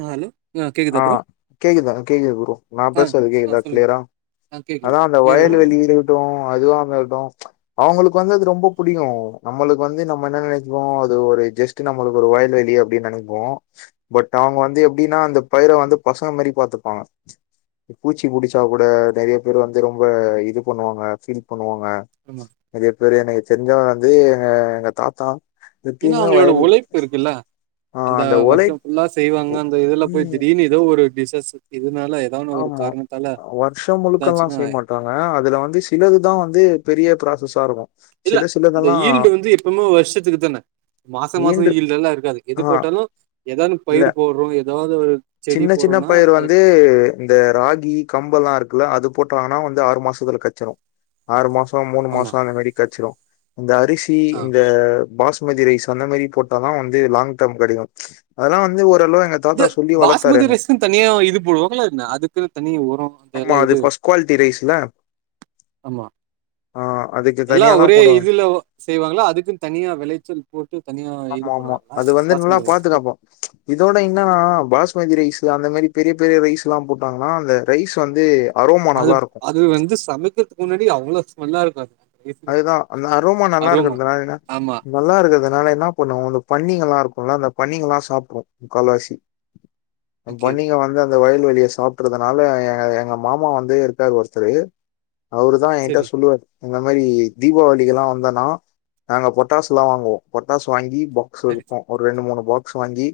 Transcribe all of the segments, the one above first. ஆ hello ஆ கேக்குதா ஆ ப்ரோ கேக்குதா கேக்குது ப்ரோ நா ஆ பேசறது ஆ கேக்குதா சொல்லுங்க க்ளியரா ஆ கேக்குது அதா அந்த கிளியரா வயல்வெளி கேக்குது இருக்கட்டு அதுவமக்கட்டு ம்ச் அவங்களுக்கு வந்து அது ரொம்ப புடிக்கு நம்மளுக்கு வந்து நம்ம என்ன நெனைப்போ அது ஒரு ஜஸ் நம்மளுக்கு ஒரு வயல்வெளி அப்டின்னு நெனைப்போ பட் அவங்க வந்து எப்டின்னா அந்த பயிர வந்து பசங்க மாரி பாத்துப்பாங்க ம்ச் பூச்சி புடிச்சா கூட நெறைய பேர் வந்து ரொம்ப இது பண்ணுவாங்க ஃபீல் பண்ணுவாங்க ஆமா அது எப்டி எனக்கு தெரிஞ்சவ வந்து எங்க எங்க தாத்தா ஏன்னா எப்பயுமே அவங்களோட வயல் உழைப்பு இருக்குல்ல ஆ அந்த ஒழை வருஷ ஃபுல்லா செய்வாங்க அந்த இதுல போய் ம் திடீர்னு ஒரு டிசஸ் இதனால ஏதான ஒரு ஆமா காரணத்தால வருஷ முழுக்கல்லா ஏதாச்சுன்னா செய்ய மாட் பாங்க அதுல வந்து சிலதுதா வந்து பெரிய ப்ராசஸா இருக்கு இல்ல இந்த ஈல்டு வந்து எப்பவுமே வருஷத்துக்கு தான மாச மாச ஈண்டு ஈல்டெல்லா இருக்காது எது ஆஹா போட்டாலு ஏதானு இல்ல. பயிர் போட்றோ ஏதாவ்து ஒரு செடி சின்ன சின்ன போடுறோம்னா பயிர் அது வந்து இந்த ராகி கம்பெல்லா இருக்குல்ல அது போட்டாங்கன்னா வந்து ஆறு மாசத்துல கச்சரு ஆறு மாச மூணு மாச ஆமா அந்த மாரி கச்சிரு அந்த அரிசி ஆ இந்த பாஸ் மதி ரைஸ் அந்த மாரி போட்டதா வந்து லாங் டம் கிடைக்கு அதெல்லா வந்து ஓரளவு எங்க தாத்தா சொல்லி வள சுமதி ரைஸு தனியா இது போடுவாங்களா என்ன அதுக்குனு தனியா ஒர ஆமா தெர்ல அது இது ஃபர்ஸ்ட் குவாலிட்டி ரைஸ்ல. ஆமா ஆ அதுக்கு எல்லா தனியா தான் ஒரே போடுவாங்க. இதுல செய்வாங்கள அதுக்குன்னு தனியா விளைச்சல் போட்டு தனியா ஆமா இது ஆமா பண்ணுவாங்களா அது வந்து நல்லா பாஷ்மதி ரைஸ்க்கு பாதுகாப்போ இதோட என்னன்னா பாஸ்மதி ரைஸு அந்த மாரி பெரிய பெரிய ரைஸ் லா போட்டாங்கன்னா அந்த ரைஸ் வந்து அரோமா அது நல்லா இருக்கு அது வந்து சமைக்கிறதுக்கு முன்னாடி அவ்ள ஸ்மெல்லா இருக்கு அதுதா அந்த அரோமா நல்லா இருக்குனால என்ன ஆமா. நல்லா இருக்கறதுனால என்ன பண்ணு இந்த பன்னிங்கல்லா இருக்குல அந்த பன்னிங்கல்லா சாப்ட்டு கால்வாசி ஓகே, ஓகே. பண்ணிங்க வந்து அந்த வயல்வெளிய சாப் னால எங்க மாமா வந்து இருக்காரு ஒருத்தர் அவரு தா எயன்ட்ட சரி, சொல்லுவார் மாரி தீபாவளிகல்லா வந்தன்னா நாங்க பட்டாசுல்லா வாங்குவோ பட்டாசு வாங்கி ஸு சரி. இருக்கு அவுரு ரெண்டு மூணு பாக்ஸ் வாங்கி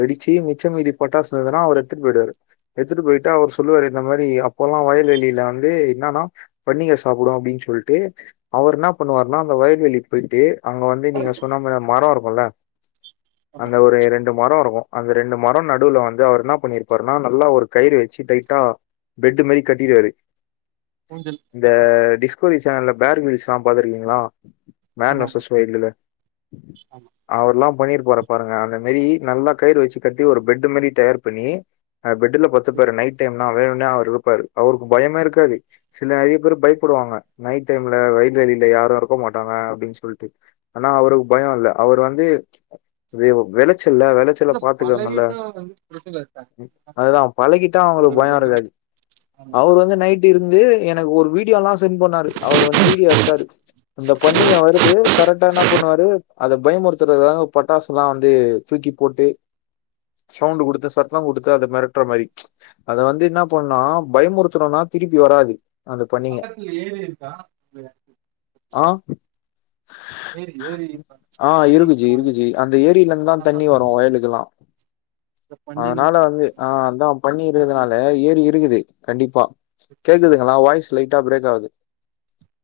வெடிச்சு மிச்சமீதி பட்டாசதுனா அவர் எடுத்துட்டு போயிடுவாரு எடுத்துட்டு போயிட்டா அவர் சொல்லுவாரு இந்த மாரி அப்பல்லா வயல்வெளியில வந்து என்னன்னா பன்னீங்க சாப்புடு அப்டின்னு சொல்ட்டு அவர் என்ன பண்ணுவாருன்னா அந்த வயல்வெளிக்கு போய்ட்டு அங்க வந்து நீங்க சொன்ன மாரி மர இருக்குல்ல அந்த ஒரு ரெண் ண்டு மர இருக்கு அந்த ரெண்டு மர நடுவ்ல வந்து அவரு என்னா பண்ணிருப்பார்னா நல்லா ஒரு கயிறு வச்சு டைட்டா பெட்டு் மாரி கட்டிடுவாரு ஊஞ்சல் இந்த டிஸ்கவ்ரி சேனல்ல பேர்க்கிரிஸ்ல்லா பாத்துருக்கீங்களா மேன் ஆமாமா, ஆமா. வெஷஸ் வைல்ட்ல ஆமா அவர்ல்லா பண்ணிருபாரு பாருங்க அந்த மாரி நல்லா கயிறு வச்சு கட்டி ஒரு பெட் மாரி தயார் பண்ணி பெட்டு்ல பத்துபாரு நைட் டைம் வேணும்னே அவர் இருப்பாரு அவருக்கு பயமே இருக்காது சில நெறைய பேர் பயப்புடுவாங்க நைட் அன் டைம்ல வயல்வெளில யாரு இருக்க மாட்டாங்க அப்டின்னு சொல்லிட்டு ஆனா அவருக்கு பய இல்ல அவர் வந்து இது விளைச்சல்ல விளைச்ச ல்ல இல்ல பாத்துக்குவாங்கள அந்த பழகிட்டா வந்து பிரச்சனை இருக்காது. அதுதா பழகிட்டா ஒரு அவங்களுக்கு பய இருக்காது ஆமா. அவர் வந்து நைட் இருந்து எனக்கு ஒரு வீடியோ எல்லா சென்ட் பண்ணாரு அவரு வந்து வீடியோ எடுத்தார் இந்த பண்ணிங்க வருது கரெக்டா என்ன பண்ணுவாரு அத பயமுறுத்துறதாங்க பட்டாசல்லா வந்து தூக்கி போட்டு சவுண்ட் குடுத்த சத்த கொடுத்து அத மிரட்ற மாரி அத வந்து என்ன பண்ணுணா பயமுறுத்தணுனா திருப்பி வராது அந்த பண்ணீங்க [unintelligible] ஆ ஏரி ஏரி ஆ இருக்குஜி பன்னிங்க இருக்குஜி அந்த ஏரிலந்துதா தண்ணி வரு வயலுக்கெல்லா இந்த பன்னிங்க அதனால வந்து ஆ அதா பண்ணி காட்டுல இருகதுனால இருக்கு. ஏரி இருகுது கண்டிப்பா கேக்குதுங்ளா வாய்ஸ் லைட்டா பிரேக்காவுது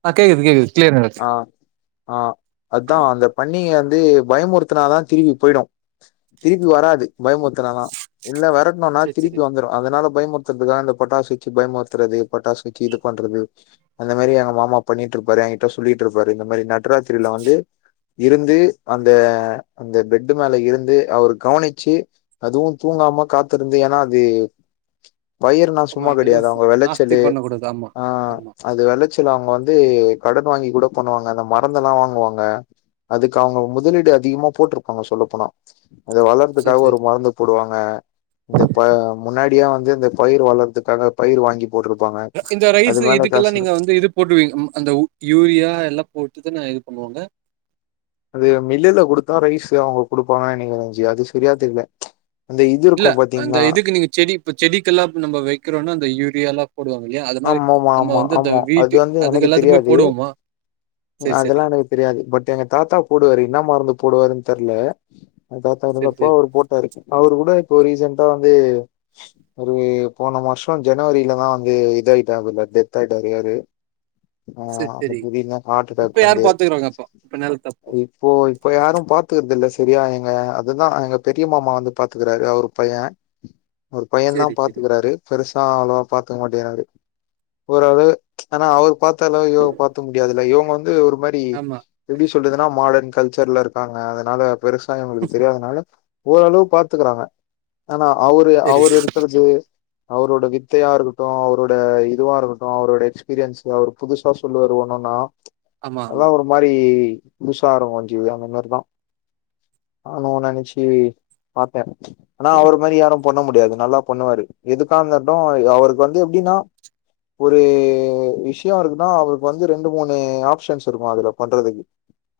ஆ கேகுது கேகுது [unintelligible] ஆ ஆ அதா அந்தப் பண்ணிகந்து பயமொறுத்துனாதாந் திருபி போயிடு திருப்பி வராது பயமொத்தனாதா இல்ல வெரட்ணுனாத் சரி, சரி. திருப்பி வந்துரு அதனால பயமொர்த்தற்துகா இந்தப் பட்டாசு வெச்சு பயமொர்த்தறது பட்டாசு வெச்சு இதுப் பண்றது அந்த மேரி எங்க மாமா பண்ணிட்ருப்பாரு எங்கிட்ட சொல்லிட்ருப்பாரு இந்த மாரி நட்ராத்திரில வந்து இருந்து அந்த அந்த பெட்டு மேல இருந்து அவுரு கவுனிச்சி அதுவு தூங்காம காத்திருந்து எனா அதே பயறுனா ஆமா சும்மா எதுவும் கெடையாது ச அவுங்க நாஸ்தி வெளச்சலு பண்ணக்கூடாது. ஆமா, ஆ ஆமா. அது வெளச்சல அவுங்க வந்து கடன் வாங்கி கூடப் பண்ணுவாங்க அந்த மரந்தெலா வாங்குவாங்க அதுக்கு அவுங்க முதலீடு அதிகமா போட்ருப்பாங்க சொல்லப் போனா அத சரி, வளர்துக்காக சரி. ஒரு மருந்துப் போடுவாங்க இந்த ப முன்னா டியா வந்து இந்தப் பயிர் வளர்துக்காக பயிர் வாங்கிப் போட்ருப்பாங்க இந்த ரைஸு இதுக்கெல்லா நீங்க வந்து இதுப் போட்டுவீங் ம் அந்த உப் யூரியா எல்லாப் போட்டுதா நா இதுப் பண்ணுவோங்க அது மில்லுல குடுத்தா ரைஸு அவுங்கக் குடுப்பாங்கன [unintelligible] அது செரியாத் தெரில அந்த இது இருக்கும் பாத்தீங்னா க்கு நீங்கச் செடி இப்போ செடிக்கெல்லாப் நம்ம வெக்கிறோனா அந்த யூரியாலாப் போடுவாங்கில்லையா அது மாரி ஆமாமா நம்ம ஆமா வந்து இந்த ஆமா அது வீட்டு வந்து அதுகெல்லாத்துகுமே போடுவோமா ம் செரி செரி அதுலா ரைட் தெரியாது பட் எங்க தாத்தாப் போடுவாரு இன்னா மரந்துப் போடுவாருன் தெர்ல அ தாத்தா செரி இருந்தப்போ செரி அவுரு போட் டாரு அவுரு கூட இப்போ ரீசென்டா வந்து ஒரு போன மாஷோ ஜனவரிலதா வந்து இதாயிட்டாபுலத் டெத்தாய்ட்டாரு அரு ஆ செரி அது செரி திடீர்னு இப்ப ஹார்ட்டடேக் யாரு வந்து பாத்துக்குறாங்க அப்போ இப்ப நிலத்த அப்போ இப் போ இப்ப யாரும் பாத்துகிறதில்ல செரியா எங்க அதுதா எங்கப் பெரிய மாமா வந்துப் பாத்துகுறாரு அவுருப் பையே ஒருப் பையந்தா செரி செரி பாத்துகுறாரு பெருசா அவ்ளவா பாத்துக மாட்டுகுறாரு ஓரளவு ஆனா அவுருப் பாத்தஅளவு இவப் பாத்த முடியாதுல இவுங்க வந்து ஒரு மாரி ஆமா எப்டி சொல்றதுனா மாடர்ன் கல்ச்சர்ல இருக்காங்க அதனால பெருசா இவுங்ளுகு தெரியாதனால ஓரளவுப் பாத்துகுறாங்க ஆனா அவுரு செரி அவுரு செரி இருக்கறது அவுரோட வித்தையாருகுட்டு அவுரோட் ட இதுவா இருகுட்டு அவுரோட எக்ஸ்பீரியன்ஸு அவுரு புதுசா சொல்லுவாரு ஒன்னொன்னா ஆமா அதலா ஆமா ஒருப் மாரி புதுசாருகு [unintelligible] ஆனு நெனச்சி பாத்தே ஆனா அவுரு மாரி யாரும் பண்ண முடியாது நல்லாப் பண்ணுவாரு எதுக்காந்தட்டு அவருக்கு வந்து எப்டினா ஒரு விஷ்யோ இருகுனா அவருகு வந்து ரெண்டு மூனு ஆப்ஷன்ஸ் இருகு அதுலப் பண்றதுகு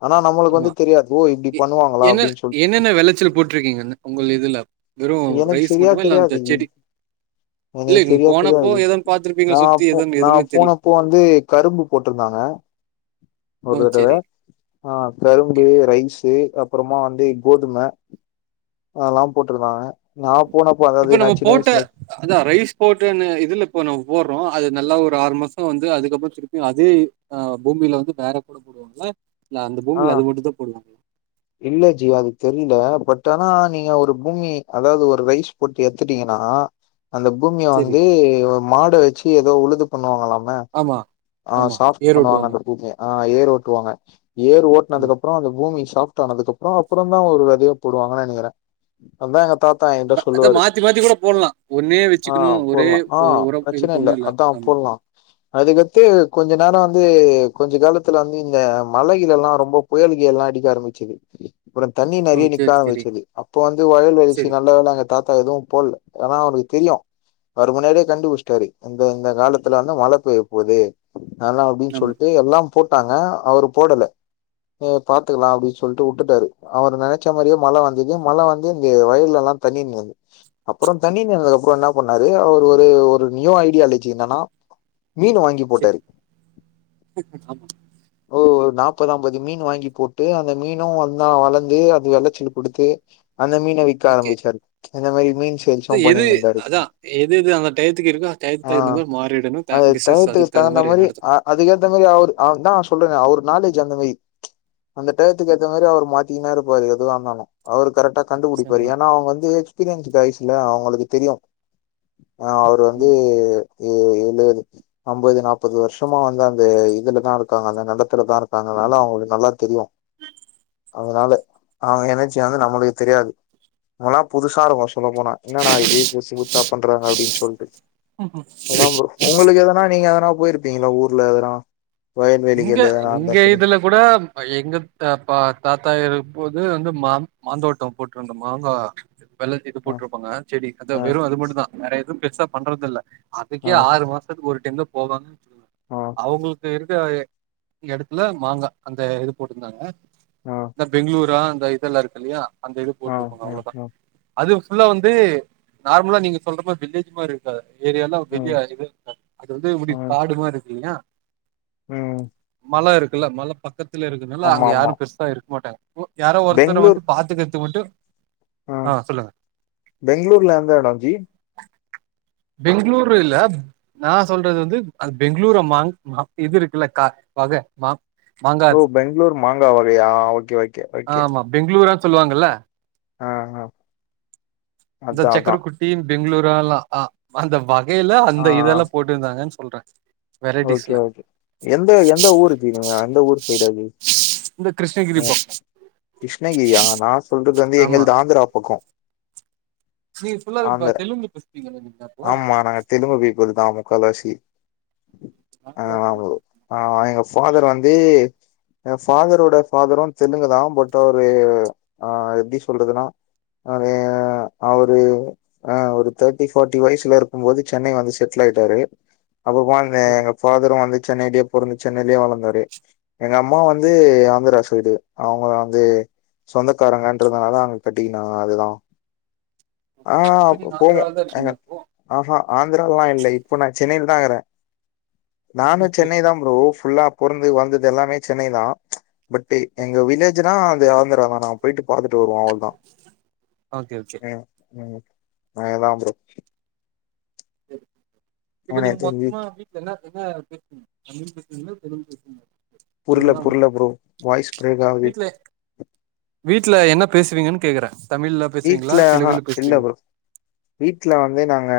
ஆனா நம்மளுக்கு ஆமா வந்துத் தெரியாது ஓ இப்டி எ பண்ணுவாங்களா என்ன அப்டின் சொல்ட் என்னென்ன வெளச்சல் போட்டிருக்கீங்கன்னே உங்கள் இதுல வெறு எனக்கு ரைஸ் மட்டுமா இல்ல அந்தச் செடி இல்ல எனக் நீங்க செரியாப் போனப்போ புரியாது ஏதோ பாத்துருப்பீங்க நா சுத்தி போ ஏதோ நா எதுவுமே தெரியு போனப்போ வந்து கரும்பு போட்டுருந்தாங்க ஒரு ஓ தடவ செரி ஆ ஓகே கரும்பு ரைஸ்சு அப்பறமா வந்து கோதும அதல்லா போட்டுருந்தாங்க நான் போனப்ப இப்ப நம்ம போட்ட அதா ரைஸ் போட்டுன்னு இதுல இப்ப நம்ம போற்றோ அது நல்லா ஒரு ஆறு மாசோ வந்து அதுக்கப்புறம் திருப்பியு அதே ஆ பூமியில வந்து வேற கூட போடுவாங்களா இல்ல அந்த ஆ பூமில அது மட்டு தா போடுவாங்களா [inaudible] இல்ல ஜ அது தெரியில பட் ஆனா நீங்க ஒரு பூமி அதாவது ஒரு ரைஸ் போட்டு எத்துட்டீங்கன்னா அந்த பூமிய சரி. வந்து மாட வச்சு எதோ உழுது பண்ணுவாங்கல்லாமே ஆமா, ஆ ஆமா. சாஃப்ட் ஏர் பண்ணுவாங்க ஓட்டுவாங்க. அந்த பூமிய ஆ ஏர் ஓட்டுவாங்க ஏர் ஆமா. ஓட்னதுக்கு அப்புறோ அந்த பூமி சாஃப் டானதுக் அப்புறோ அப்புறம் தா ஒரு வெதைய போடுவாங்க நினைக்கிறே அதா எங்க தாத் தா என்ட ப அத சொல்லுவாரு மாத்தி மாத்தி கூட போடலாம். ஒன்னே ஆ வச்சுக்கணும். ஒரே போட்லா ஆ ஒ உரம் இது பிரச்சனை இல்ல ஒண்ணும் அதா ஆமா. போட்லா அதுக்கத்து கொஞ்ச நேர வந்து கொஞ்ச காலத்துல வந்து இந்த மலகில எல்லா ரொம்ப புயல்கைய எல்லா அடிக்க ஆரம்பிச்சது அப்புறம் தண்ணி ஓ! நிறைய நிக்கா சரி, சரி, ஆரம்ச்சது அப்ப வந்து வயல் சரி. வெலச்சு நல்ல வேல அங்க தாத் தா எதுவு பொல்ல ஏன்னா அவனுக் தெரியு வரு முன்னாடியே கண்டுபிடிச்சிட்டாரு இந்த இந்த காலத்துல வந்து மழ பெய்ய போது நல்லா அப்டின் ஆமா. சொல்ட்டு எல்லாம் போட்டாங்க அவரு போடல எ பாத்துக்கலா அப்படின் சொல்ட்டு உட்டுட்டாரு அவர் நெனச்ச மாரியே மழ வந்தது மழ வந்து இந்த வயல்ல எல்லா தண்ணினுது அப்புறம் தண்ணி நின்ன அப்புற என்ன பண்ணாரு அவரு ஒரு ஒரு நியூ ஐடியாலஜி என்னன்னா மீனு வாங்கி போட்டாரு சரி ஆம் ஓ ஒரு நாப்பதம்பது மீன் வாங்கி போட்டு அந்த மீனு அதா வளந்து அது வெளச்சலு குடுத்து அந்த மீன விக்க ஓகே. ஆரம்பிச்சாரு அந்த மாரி மீன்ச் எது அதா எது எது அந்த டய்த்துக்கு இருக்கோ டய்த் ஆ தகுந்த மாரி மாறிடணு அது பிஸ்னஸ் டயத்துக்கு அதுக் தகுந்த மாரி நடத்தனு அ அதுக்கேத்த மாரி அவுரு அவ் தா சொல்றேனே அவரருக் நாலேஜ் அந்த மாரி அந்த டய்த்துக்கு ஏத்த மாரி அவரு மாத்தின்னே இருப்பாரு எதுவா இருந்தாலு அவரு கரெக்டா கண்டுபுடிப்பாரு ஆமா, ஏன்னா அவங்க வந்து எக்ஸ்பீரியன்ஸ் கைஸ்ல அவங்களுக்கு தெரியு ஆ அவுரு வந்து ஆமா, எ எழுவது ஐம்பது நாப்பது வருஷமா வந்து அந்த இதுலதா இருக்காங்க அந்த நலத்துலதா இருக் காங்க அதனால அவங்களுக் நல்லா தெரியு அதனால அவங்க எனச்சி வந்து நம்மளுக் தெரியாது அதல்லா புதுசா இருக்கு சொல்ல போனா என்னடா இது புஷ்ஷு புத்தா பண்றாங்க அப்படின் சொல்ட்டு ஆமா. அதா ப்ரோ ஒங்களுக் எதனா நீங்க எதனா போயிருப்பீங்கள ஊர்ல எதனா இங்க வயல்வெளிகள் எதனா இருந்தா இங்க சொல்லுங்க இதுல கூட எங்க அ பா தாத்தா இருக்கும்போது வந்து மா மாந்தோட்டோ போட்ருந்தோ மாங்கா வெள்ளத் எது ஆ போட்ருப்பாங்க செடி அதா ஆ வெறு அது மட்டுதா வேற எது பெர்சா பண்றது இல்ல ஆ அதுக்கே ஆறு மாசத்துக் ஒரு டைம் தா போவாங்க ஆ அவங்களுக்கு த எடத்துல மாங்கா அந்த இது போட்டுந்தாங்க அ த பெங்ளூரா அந்த இதெல்லா இருக்கு இல்லையா அந்த இது ஆ போட்ருக்காங்க ஆ அவ்ளோதா ஆ அது ஃபுல்லா வந்து நார்மலா நீங்க சொல்ற மாரி வில்லேஜ் மாரி காது ஏரியனா ம் வெளிய இ இருக்க அது வந்து இப்டி ம் காடுமாரிருக்குங்க ம் மல இருக்குல்ல மல பக்கத்துல இருக்கதுனால ஆமா அங்க ஆமா யாரு பெருசா இருக் மாட்டாங்க யாரோ ஒருத்தரு வந்து பாத்துகர்து மட்டு ஆ பெங்ளூர்ல எந்த எடோ ஜி பெங்ளூரு இல்ல நா சொல்றது வந்து அத் பெங்களூர மார் இது இருக்குல்ல கா பக மா ஓ மாங்காத் பெங்ளூர் மாங்கா வகையா ஓகே ஓகே ஓகே பெங்ளூரான் சொல்லுவாங்கல்ல ஆ ஆ இந்த அதா அதா சக்கர குட் டீம் பெங்ளூராலா அந்த வகையில ஆ அந்த இதெல்லா போட்டுந்தாங்கன் சொல்ற ஓகே வெரைட்டிஸ்ல ஓகே எந்த எந்த ஊரு ஜி நீங்க அந்த ஊர் சைடாது இந்த கிருஷ்ணகிரி பக்கோ கிருஷ்ணகிரியா நா சொல்றது வந்து ஆமா எங்கள்து ஆந்ரா பக்கோ நீங் ஃபுல்லாவே ப ஆந்திர தெலுங்கு பேசுவீங்கள நீங் அப்போ ஆமா நாங்க தெலுங்கு பீப்புல் தா முக்காவாசி ஆந்திரா ஆமா ப்ரோ தெலுங்கு ஆமா எங்க ஃபாதர் வந்து எங்க ஃபாதரோட ஃபாதரு தெலுங்குதா பட் அவுரு ஆ எப்டி சொல்றதுனா அவெ அவுரு ஆ ஒரு தேர்டி ஃபர்ட்டி வயசுல இருக்கு போது சென்னை வந்து செட்டில் ஆயிட்டாரு அப்ப வந் சரி எங்க ஃபாதரு வந்து சென்னைலே பொறந்து சென்னைலே வளந்தாரு எங்க அம்மா வந்து சரி ஆந்தரா பைடு அவுங்க வந்து சொந்தக்காரங்கன்றதுனாலா அவுங் கட்டிக்கினாங்க அதுதா ஆ இப்ப அப்ப நீங்க போல ஆந்திரால தா ஏங்க இருக்கீங்க அப்போ ஆஹா ஆந்திராலா இல்ல இப்ப நா சென்னைல தாங்கிறே நானு சரி சென்னை தா ப்ரோ ஃபுல்லா பொற்ந்து வள்ந்தது எல்லாமே சென்னைதா பட் எங்க ஓகே வில்லேஜ்னா அது ஆந்தர நானாவ் போயிட்டு பாத்துட்டு வருவோ அவ்ள்தா ஓகே ஓகே ம் நாங்கதா அப்ற இப்ப நீங்க எனக்கு தெரிஞ்சு மொத்தமா அ தின்ன என்னாத் பேசுவீங்க தமிழ் பேச்வீங்ளா தெலுங்கு பேச்வீங்ளா புர்ள புர்ள ப்ரோ வாய்ஸ் ப்ரேக் ஆவ்து வீட்ல வீட்ல என்ன பேசுவீங்கன் கேக்றே தமிழ்ல பேசுவீங்களா வீட்ல ஆஹா தெலுங்குல இல்ல பேசுவீங்களா ப்ரோ வீட்ல வந்து நாங்க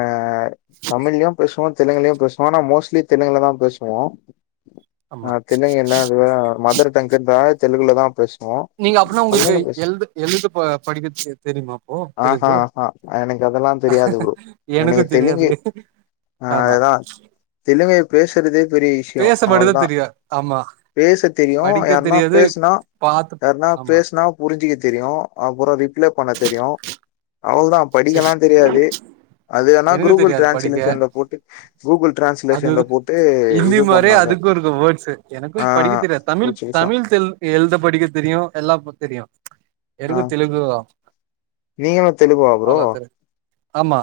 தமிழ்லிய பேசுவோ தெலுங்லியு பேசுவோ ஆனா மோஸ்ட்லி தெலுங்கில தா பேச்வோ ஆ ஆமா தெலுங்கு என்ன அது மதர் டங்குன்றா தெலுங்குல தா பேச் நீங்க அப்னா உங்ளுக்கு எழுது எழுது படிக்க தெரியுமா ப்ரோ ஆஹா தெலுங்கு ஆஹா எனக்கு அதெல்லாம் தெரியாது ப்ரோ. எனக்கு தெரியாது ஆமா தெலுவைய பேசுறதே பெரிய விஷ்யோ பேசமட்டுத அவள்தா தெரியு ஆமா பேச தெரியு படிக்க யார்னா தெரியாது பேச்னா பாத்து யார்னா ஆமா பேச்னா புரிஞ்சுக்க தெரியு அப்புற ரிப்ளே பண்ண தெரியு அவள்தா படிக்கலா சரி தெரியாது அது ஆனா எனக்கு கூகுள் தெரியாது படிக்க டிரான்ஸ்லேஷன்ல போட்டு கூகுள் டிரான்ஸ்லேஷன்ல போட்டு இது வரே பண்ணாங்க அதுக்கு இருக்கு வேர்ட்ஸு எனக்கு ஆ படிக்க தெரியாது தமிழ் போச்சு விஷ்யோ தமிழ் தெல் எழுத படிக்க தெரியு எல்லா தெரியு ஆ எனக்கு தெலுகு நீங்களு தெலுங்குவா ப்ரோ ஆமா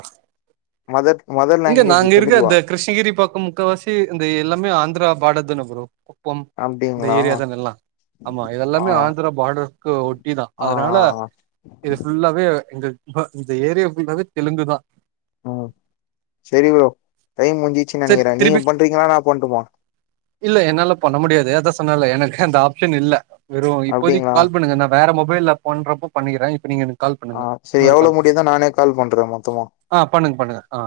மதர் மதர் இங்க லாங்குவேஜ் நாங்க இருக்க தெலுங்குவா இந்த கிருஷ்ணகிரி பக்கோ முக்காவாசி இந்த எல்லாமே ஆந்திரா பாடருதான்னே ப்ரோ குப்பம் இந்த அப்டிங்களா ஏரியா தானே எல்லா ஆமா ஆ ஆ இதெல்லாமே ஆந்திரா பார்டருக்கு ஒட் தா ஆ அதனால ஆ இது ஃபுல்லாவே எங்க இந்த ஏரியா ஃபுல்லாவே தெலுங்கு தா ம் சரி ப்ரோ டைம் முடிஞ்சிச்சு சரி நினைக்கிறே நீங்க திருப்பி பண்றீங்கங்கனளா நா பண்ட்டுமா இல்ல என்னால பண்ண முடியாது அதா சொன்னேல எனக்கு அந்த ஆப்ஷன் இல்ல வெறு இப்போதிக்கு அப்டிங்களா கால் பண்ணுங்க நா வேற மொபைல்ல பண்றப்போ பண்ணிக்கறே இப்ப நீங்க எனக் கால் ஆ பண்ணுங்க செரி இன்னொரு எவ்ளோ கால் முடியுதோ நானே கால் பண்றே மொத்தமா ஆஹ் பண்ணுங்க பண்ணுங்க ஆ